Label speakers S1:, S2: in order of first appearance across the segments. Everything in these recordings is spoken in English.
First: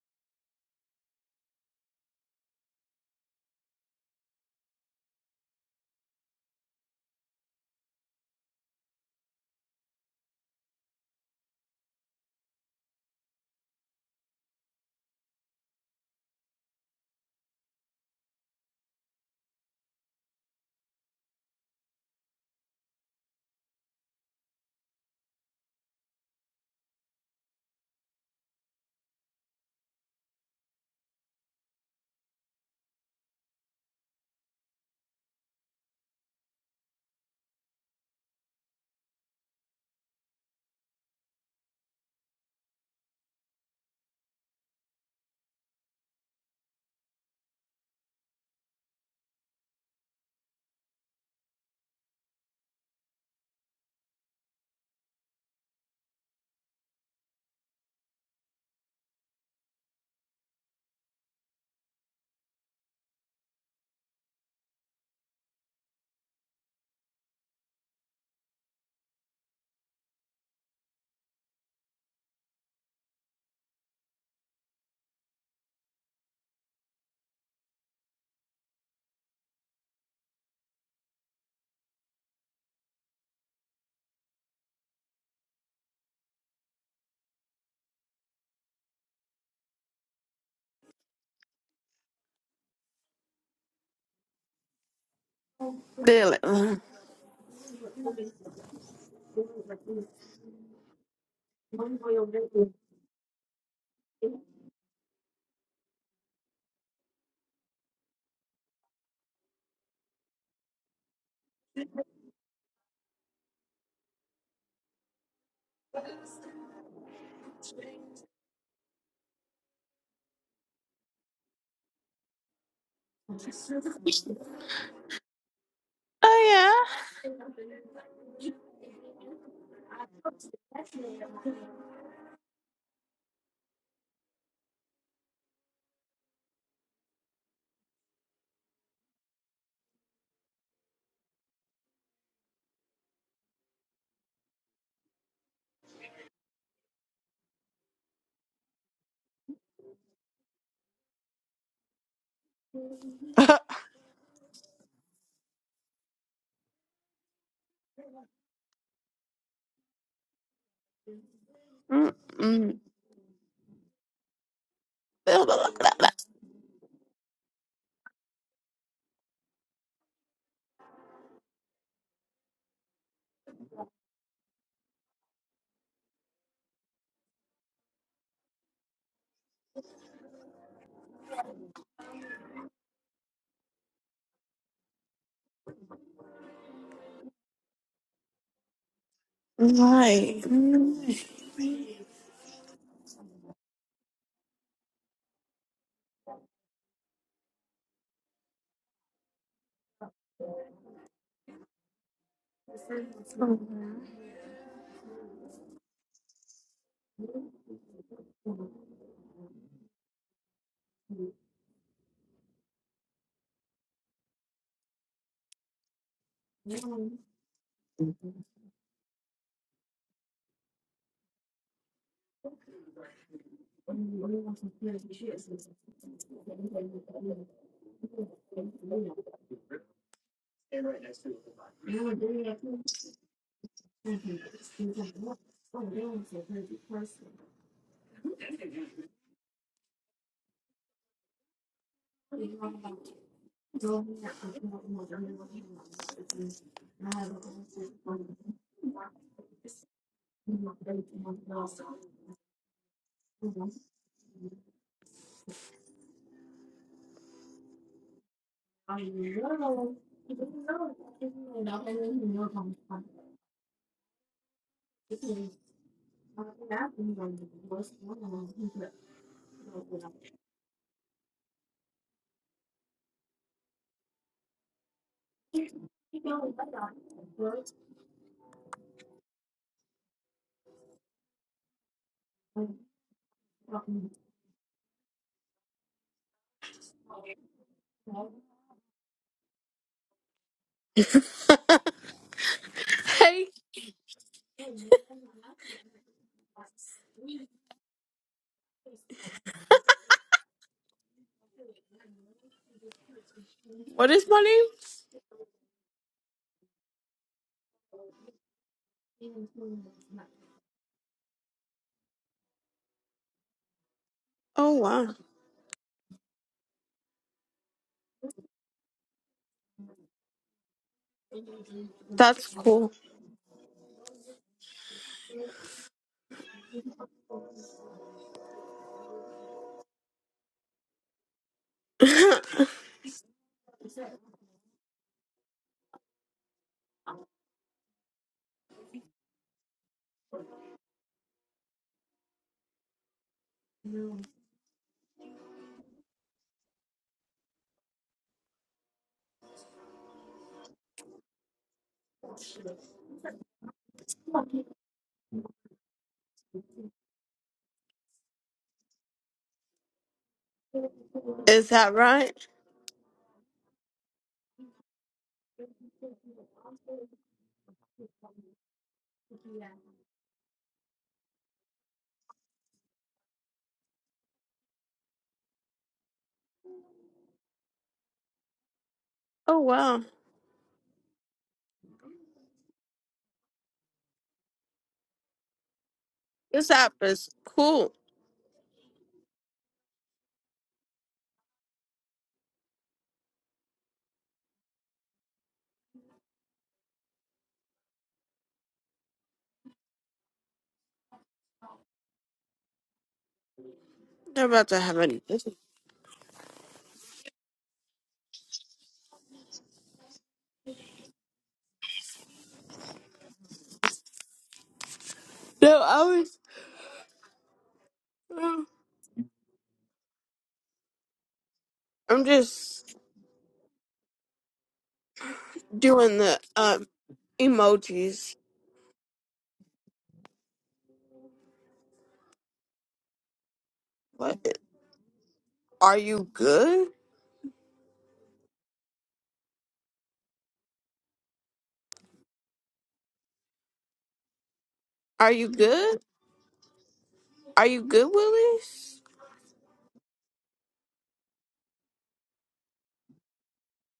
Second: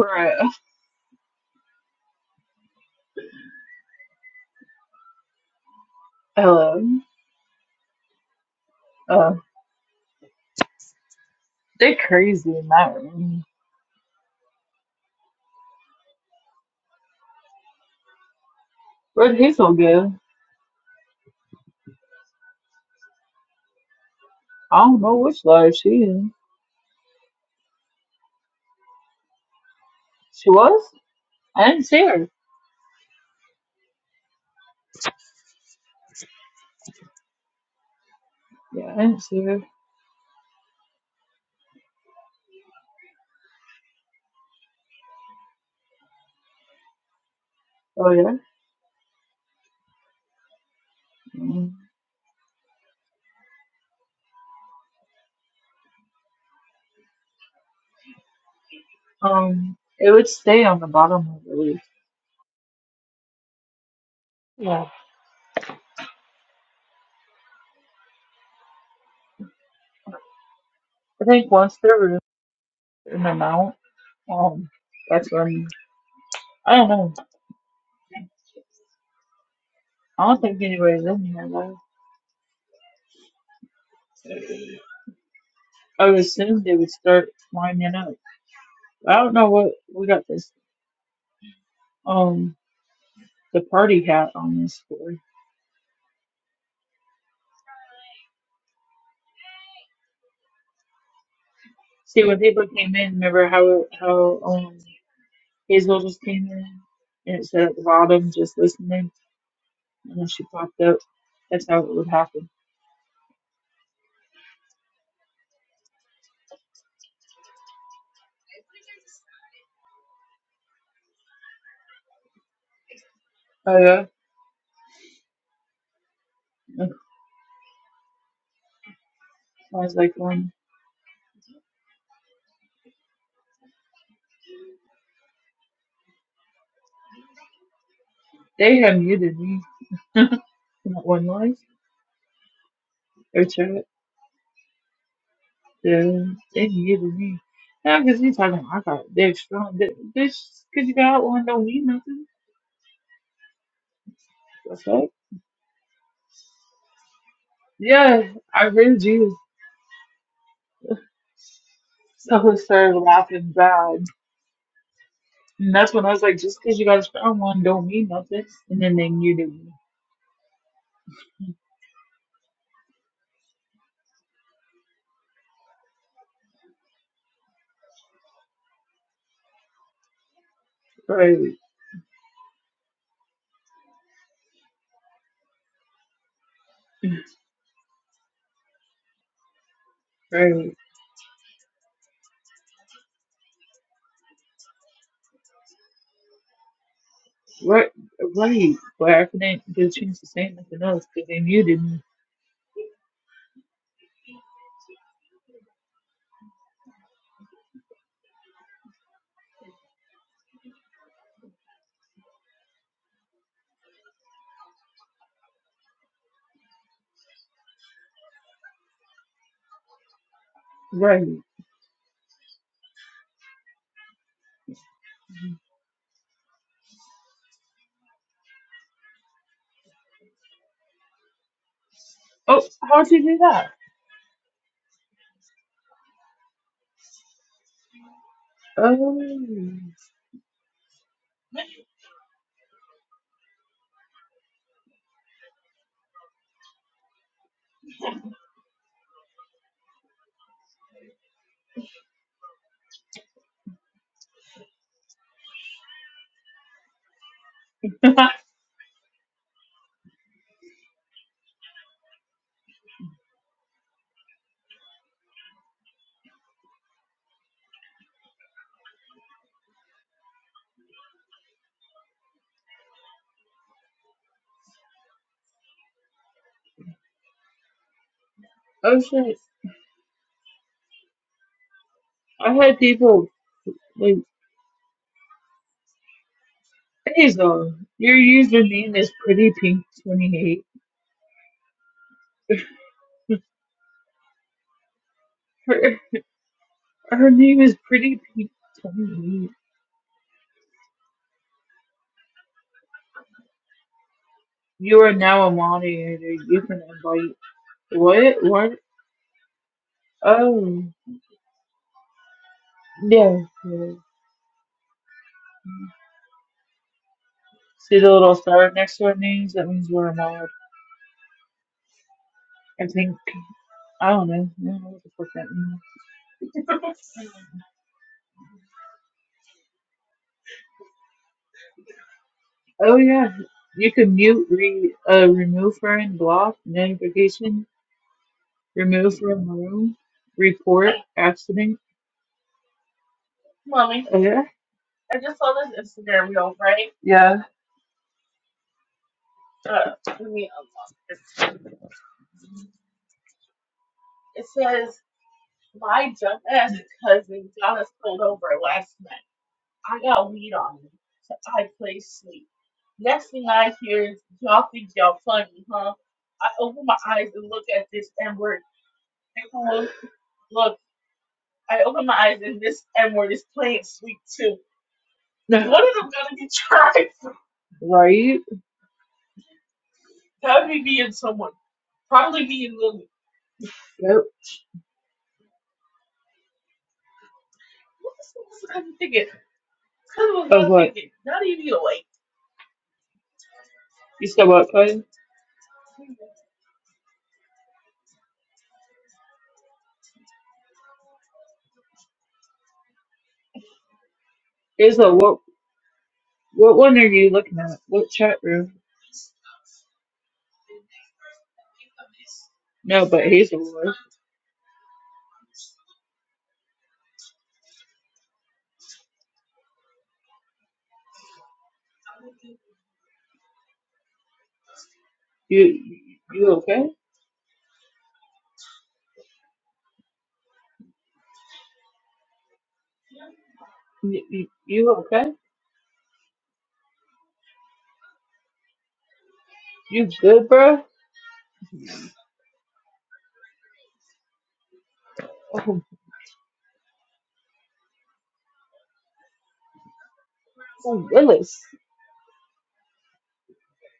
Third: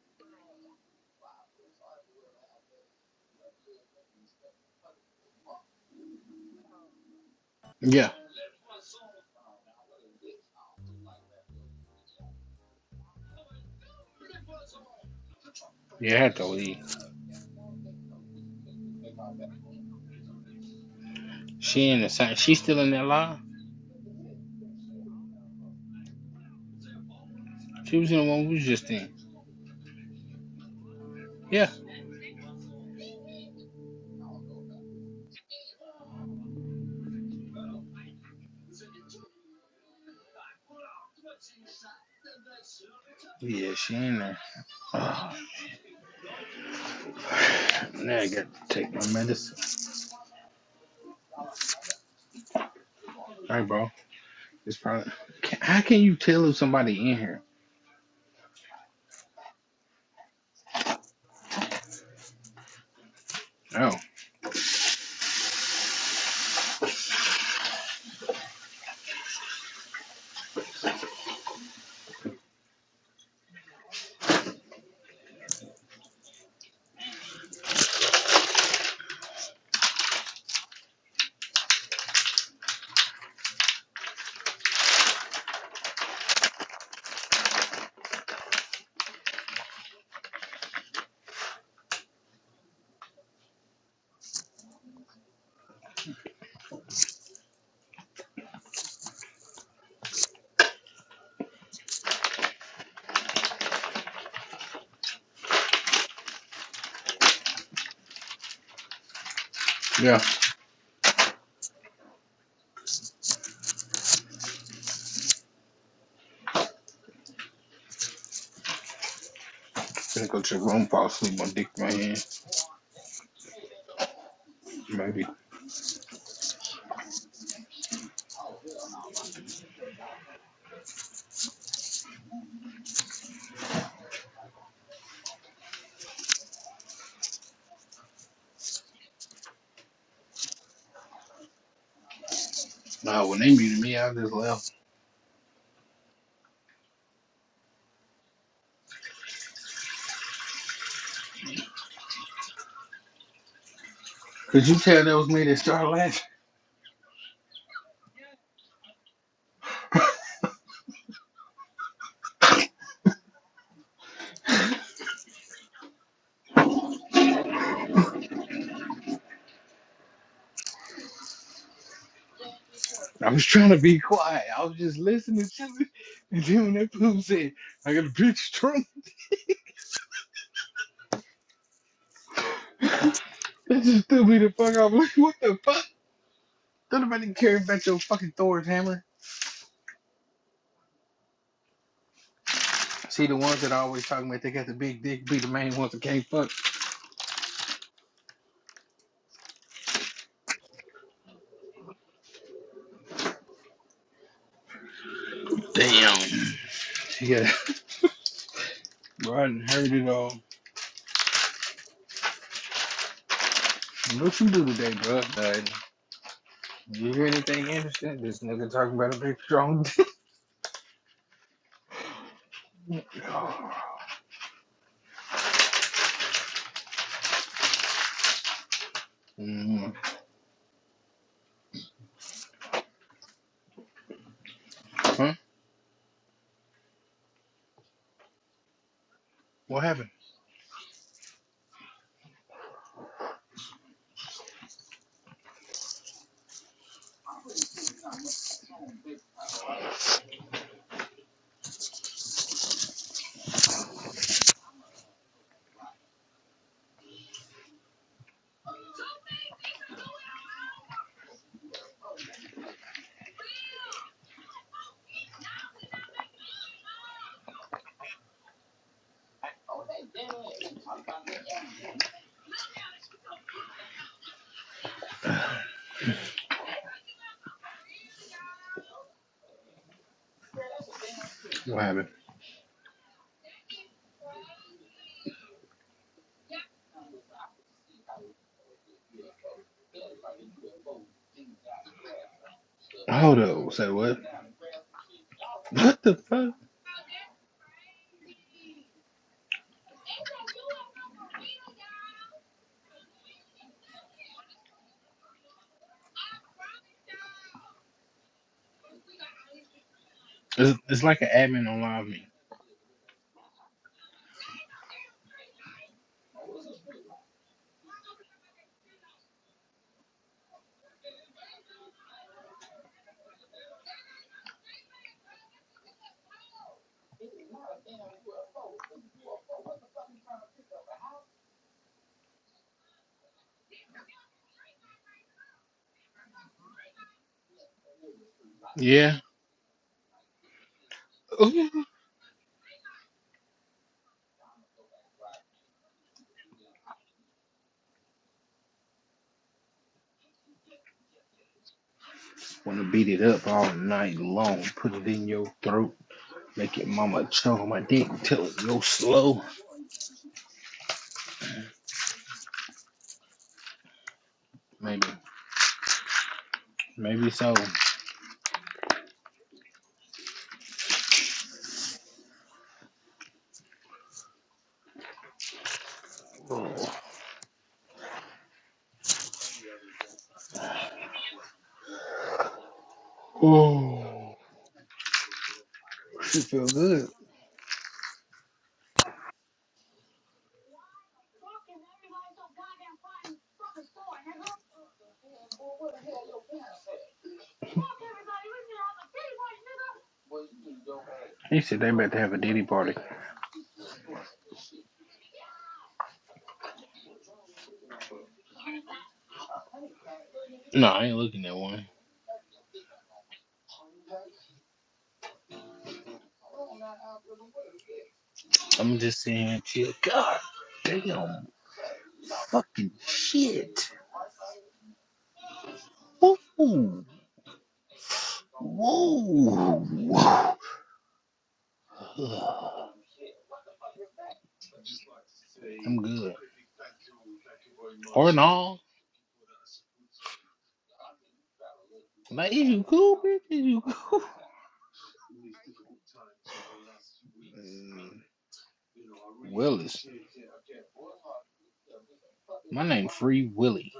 S1: Bruh. hello.
S2: Yeah,
S1: uh, they crazy in that room.
S2: yeah, I had to leave.
S1: Where'd he so good?
S2: She in the same. She still in that line.
S1: I don't know which live she in.
S2: She was in the one we was just in.
S1: She was? I
S2: Yeah,
S1: didn't see her. Yeah, I didn't see her.
S2: yeah, she in there. Oh,
S1: Oh
S2: now I
S1: yeah.
S2: got to take my medicine.
S1: Mm.
S2: All right, bro. It's probably. Can, how can you tell if somebody in here?
S1: Um, it would stay on the bottom of the leaf.
S2: Oh,
S1: Yeah. I think once they're in and out, um, that's when I don't know. I don't think anybody's in here though. I would assume they would start lining up. I don't know what we got this. Um. the party hat on this floor.
S3: Dylan.
S1: See, when people came in, remember how how um, Hazel just came in and it said at the bottom, just listening, and
S2: yeah.
S1: then she popped up. That's how it would happen.
S2: Gonna go to the room, fall asleep on dick in my hand.
S1: Oh yeah,
S2: Maybe.
S3: Oh
S1: I was like, one. They had muted me. Not one life
S2: Nah, when
S1: or
S2: they muted
S1: chat.
S2: me, I just left.
S1: Yeah, they muted me. Now, because you talking, I got they're strong. Th- This, because you got one, don't mean nothing.
S3: yeah.
S2: Could you
S1: That's
S2: tell
S1: right.
S2: that was me that started laughing?
S1: Yeah, I heard you. So I
S3: Mm-mm.
S1: started laughing bad. And that's when I was like, just because you guys found one don't mean nothing. And then they muted me.
S2: I was trying to be quiet. I was just listening to it. And then when that poop said, I got a bitch drunk.
S1: Right,
S2: This just threw me the fuck off. Like, what the fuck? Don't
S1: right.
S2: nobody care about your fucking Thor's hammer.
S3: Right.
S2: See the ones that are always talking about they got the big dick be the main ones that can't fuck.
S1: Right, right. But I couldn't get a chance to say nothing else because they muted me.
S2: Damn. Yeah. Bro, I done heard it all. What you do today, bro? Uh, you hear anything interesting? This nigga talking about a big strong dick.
S1: Right.
S2: Oh. mm.
S1: Oh, how'd you do that?
S2: Huh? What
S1: Oh.
S2: happened?
S1: oh, shit.
S2: What happened?
S1: I had people like, Hazel, your username is Pretty Pink 28.
S2: Hold
S3: Hey,
S2: up. Say what?
S1: Her,
S2: What the fuck?
S1: her name is Pretty Pink 28.
S3: what is my name?
S1: You are now a moderator. You can invite. What? What?
S2: It's,
S1: Oh.
S2: it's like an admin on live me.
S1: Yeah. yeah.
S3: Oh wow,
S1: See the little star right next to our names? That means we're allowed.
S3: that's
S1: I
S3: cool.
S1: think. I don't know. I don't know what the fuck that means.
S3: is
S1: Oh yeah, you can mute, re, uh, remove friend, block, notification, remove
S2: Yeah.
S1: from room, report, accident. Oh yeah. Yeah.
S2: Want to beat it up all night long. Put it in your throat. Make your mama choke my dick till it go slow.
S3: that right?
S2: Maybe. Maybe so.
S1: Now, one of them gotta get tried. Right.
S3: Oh wow,
S1: Yep.
S2: Oh, she feel
S3: this app
S2: good.
S3: is cool.
S1: Some Of what? Not even like. You said what, Clay?
S2: He said they about to have a diddy party.
S3: They're about to have a
S1: Hazel,
S3: no.
S1: what what one are you looking at? What chat room?
S2: No, I ain't looking at one.
S1: No, but Hazel.
S3: I was. um,
S2: I'm just sitting here chill. God damn.
S3: I'm
S2: Fucking
S3: just
S2: shit.
S1: You
S3: doing the
S1: you
S3: um
S1: okay?
S2: Woo.
S3: emojis.
S2: Whoa. Whoa.
S1: You, you,
S3: What?
S1: you okay?
S3: Are
S2: I'm
S3: you
S2: good.
S3: good?
S2: Or no.
S1: You good, bro?
S2: Like, is you cool, bitch? Is you cool?
S3: Are you good? Are you good,
S2: Mm,
S3: Willis?
S2: Willis.
S1: Oh, Willis.
S2: My name Free Willie.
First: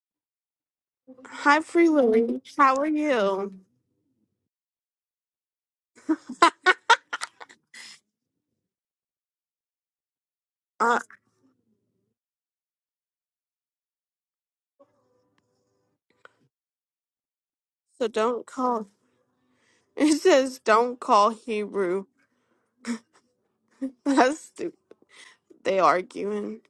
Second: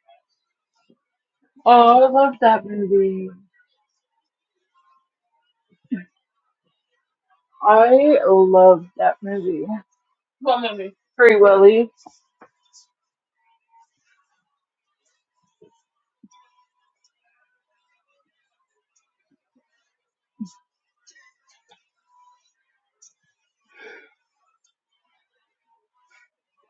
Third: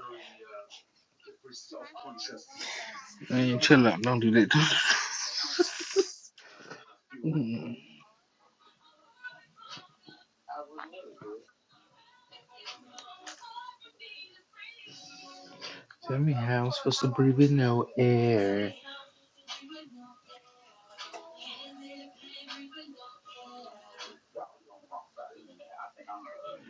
S3: Hi, Free
S1: Oh, I love
S3: Willie.
S1: that
S3: How are
S1: movie.
S3: you?
S2: Man, chill out. Don't do that.
S1: I love that movie. I'm in
S3: Uh,
S1: Free Willy.
S2: Tell me how I'm supposed to breathe with no
S3: so don't
S2: air?
S3: call. It says don't call Hebrew. That's stupid. They arguing.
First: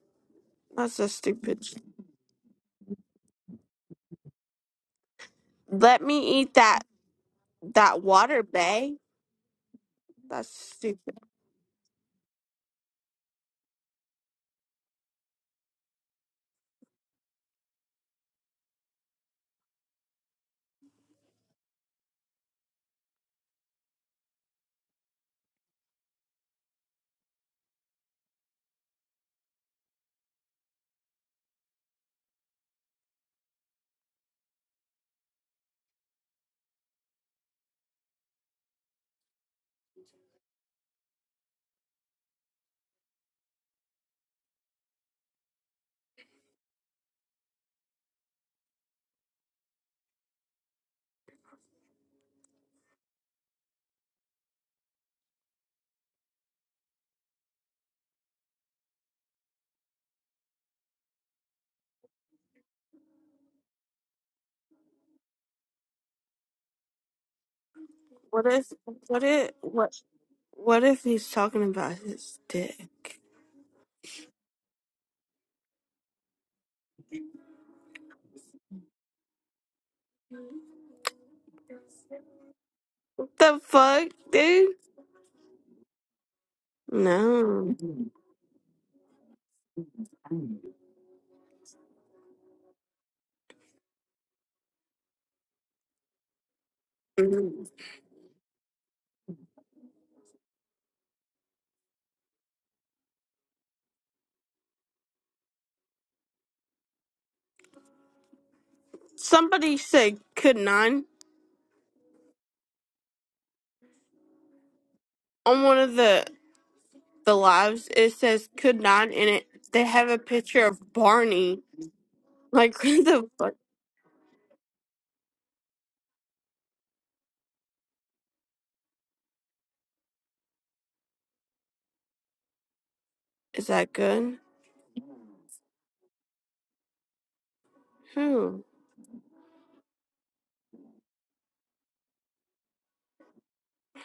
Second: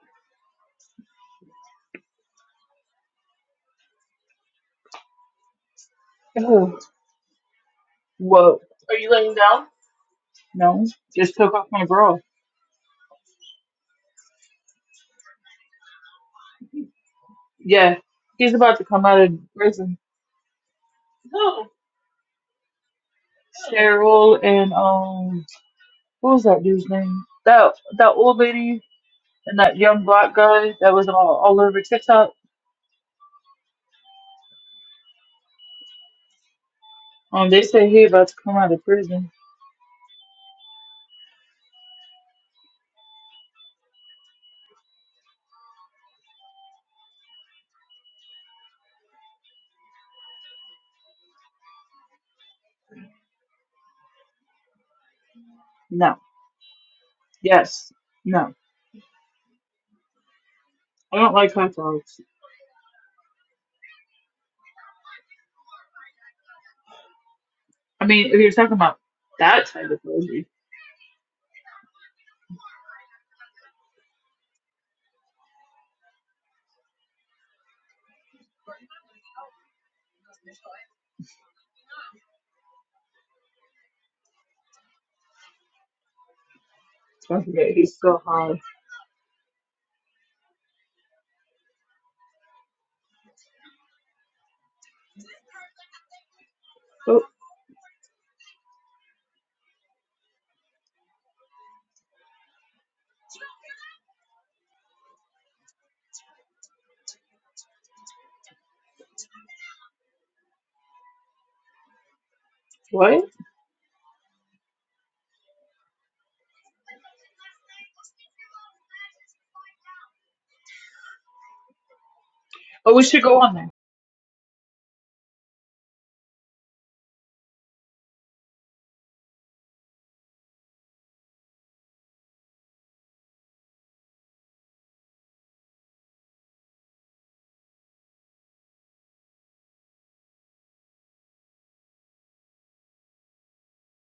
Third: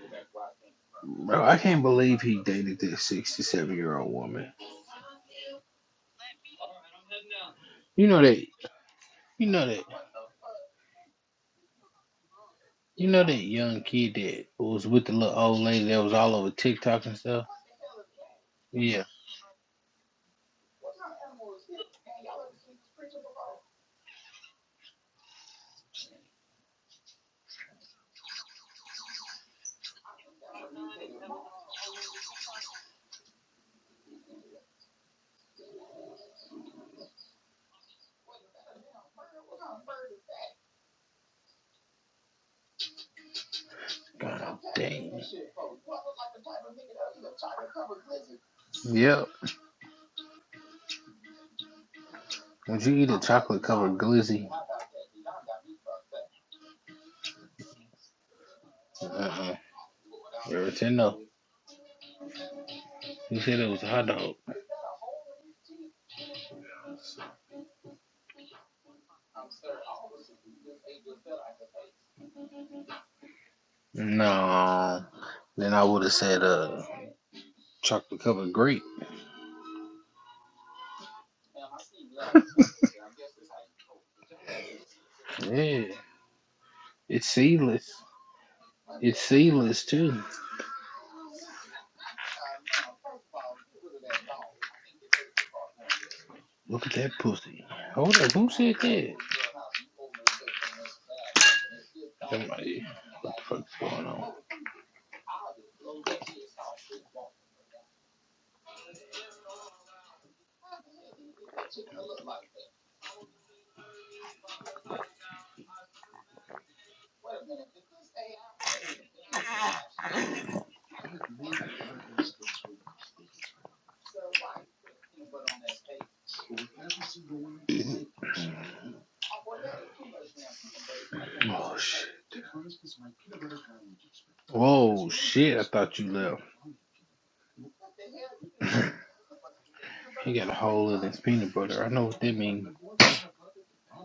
S3: That's so
S2: Bro, I
S3: stupid.
S2: can't believe he dated this 67 year old woman.
S3: Let me eat
S1: Ugh.
S3: that that
S2: You know that,
S3: water
S1: Whoa.
S3: bay.
S2: you know that,
S3: That's
S1: No,
S3: stupid.
S1: just took off my bra.
S2: you know that young kid that was with the little old lady that was all over TikTok and stuff?
S1: Yeah, he's about to
S2: Yeah.
S1: come out of prison. Cheryl and um, what was that dude's name? That that old lady and that young black guy that was all, all over TikTok. Um, they say he about to come out of prison.
S2: God dang. Yep. Would you eat a chocolate covered glizzy?
S1: No. Yes. No.
S2: Uh-uh. Ever said
S1: I
S2: no.
S1: don't like hot dogs.
S2: You said it was a hot dog.
S1: I mean, if
S3: What
S1: you're
S3: if
S1: talking about
S3: what if
S1: that type
S3: what
S1: of burger,
S3: what if he's talking about his dick?
S2: No. Then I would have said uh chocolate covered grape.
S3: The fuck, dude?
S2: Yeah. It's
S1: don't forget
S3: No.
S2: seedless.
S1: he's still high.
S2: It's seedless too. Look at that
S1: Oh,
S2: pussy. Hold up, who said that? Somebody. What the fuck's going on?
S3: Somebody said could nine
S1: what?
S3: on one of the the lives. It says could nine in it. They have a picture of Barney. Like
S1: Oh, we
S3: what
S1: should
S3: the
S1: go
S3: fuck
S1: on there.
S2: Oh shit.
S3: is that good?
S2: Whoa shit, I thought you left.
S3: Who?
S2: He got a hole in his peanut butter. I know what that means.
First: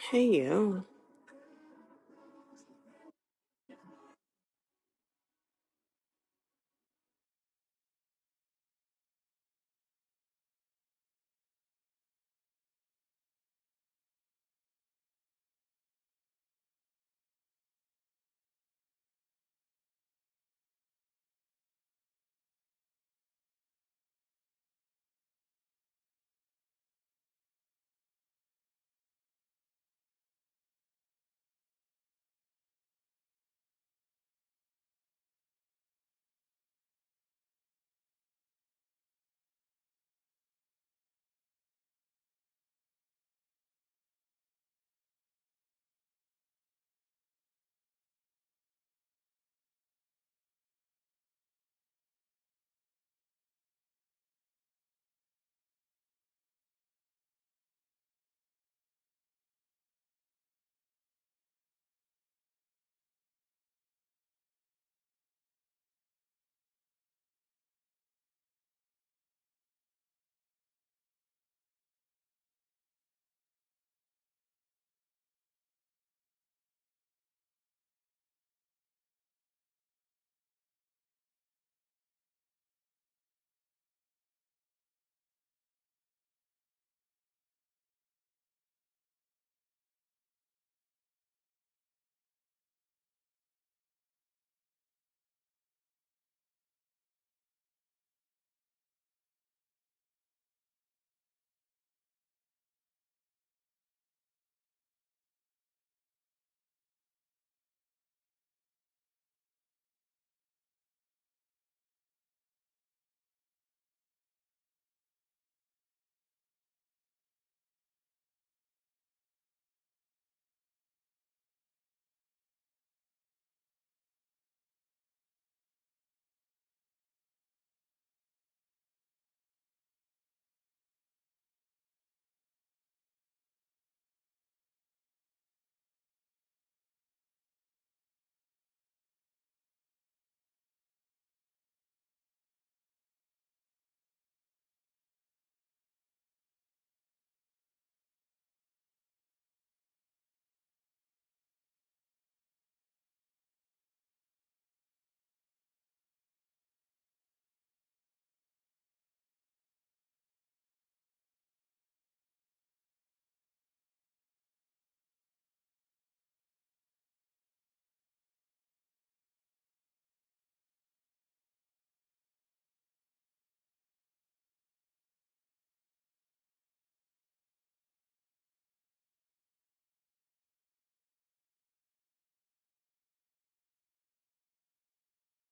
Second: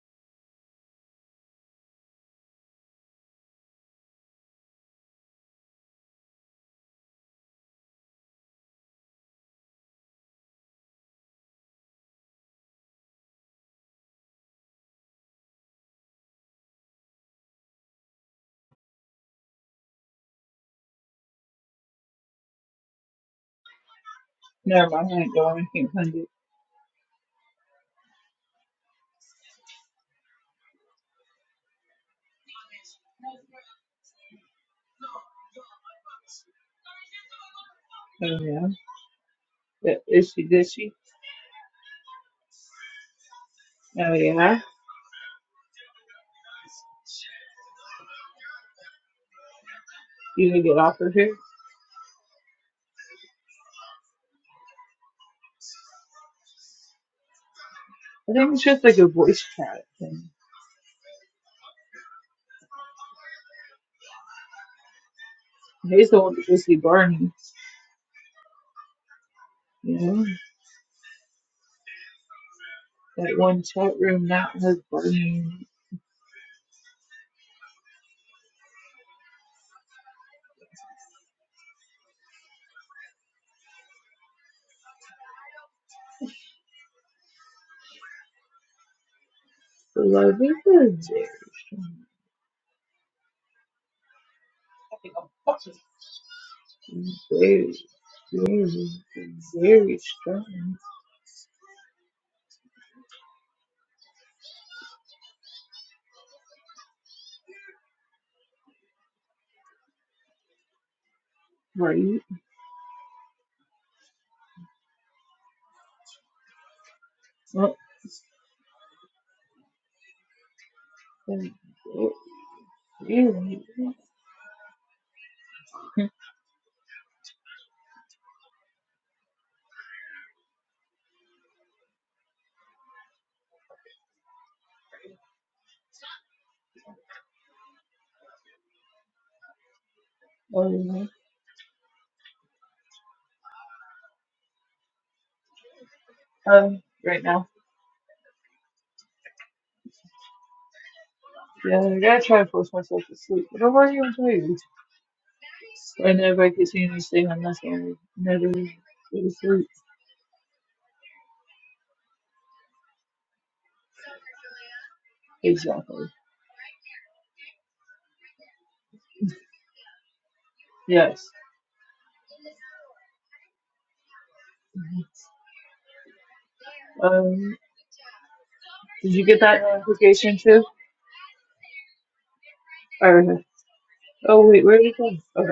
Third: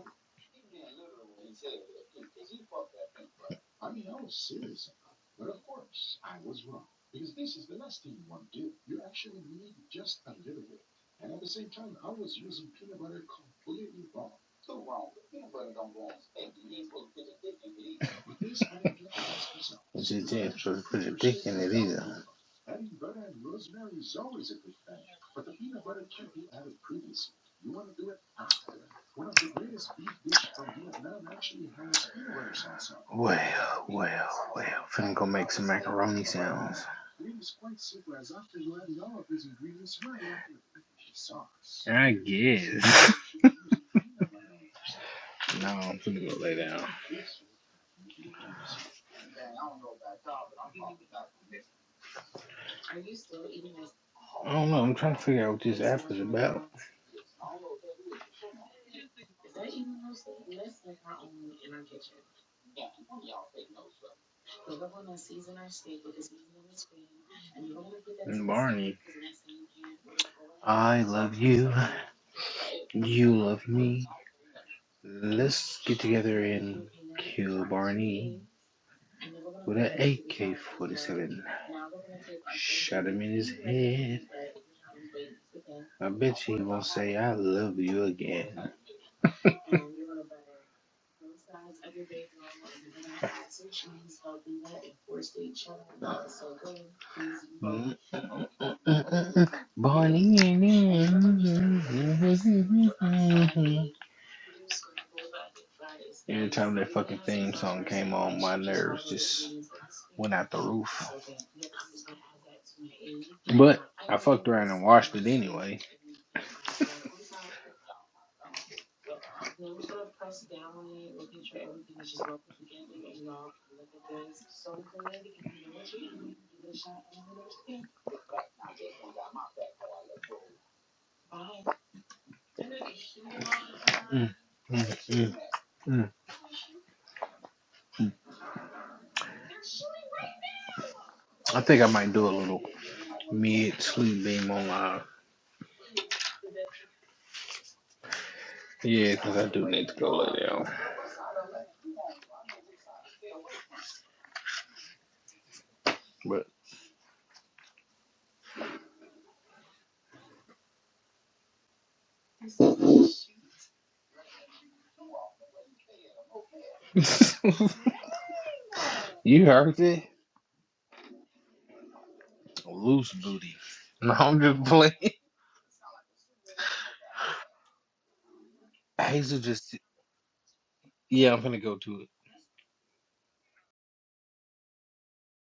S3: Hey, yo.
S2: It's just damn so to put your dick in it either.
S1: Never mind. I ain't going. I can't find it.
S2: Well, well, well. Finna go make some macaroni sounds.
S1: Oh, yeah. That itchy ditchy.
S2: I guess.
S1: Oh, yeah.
S2: no, I'm finna go lay down.
S1: You gonna get off of here.
S2: I don't know, I'm trying to figure out what this app is about.
S1: I think it's just like a voice chat thing. He's the one that goes see Barney.
S2: And Barney.
S1: You know?
S2: I love you. You
S1: That one
S2: love
S1: chat
S2: me.
S1: room that has Barney.
S2: Let's get together and kill Barney with an AK 47. Shot him in his head. I bet you he won't say, I love you again.
S1: The love is there. very, very, very
S2: Barney.
S1: strong.
S2: Every time that fucking theme song came on, my nerves just went out the roof.
S1: Right?
S2: But I fucked around and watched it anyway.
S1: Oh, Um, you-
S2: Mm, mm, mm, mm.
S1: Oh, yeah.
S2: I think I might do a little mid sleep beam online.
S1: Um, right now.
S2: Yeah, because I do need to go lay down.
S1: Yeah, I gotta try to force myself to sleep, but I'm already tired. I never
S2: But
S1: I keep seeing this thing, I'm never go to sleep. Exactly.
S2: you heard it?
S1: Yes.
S2: Loose booty. No, I'm just playing.
S1: Um, did you
S2: Hazel
S1: get that
S2: just,
S1: notification too?
S2: yeah, I'm gonna go to it.
S1: Or, oh wait, where did it go? Okay.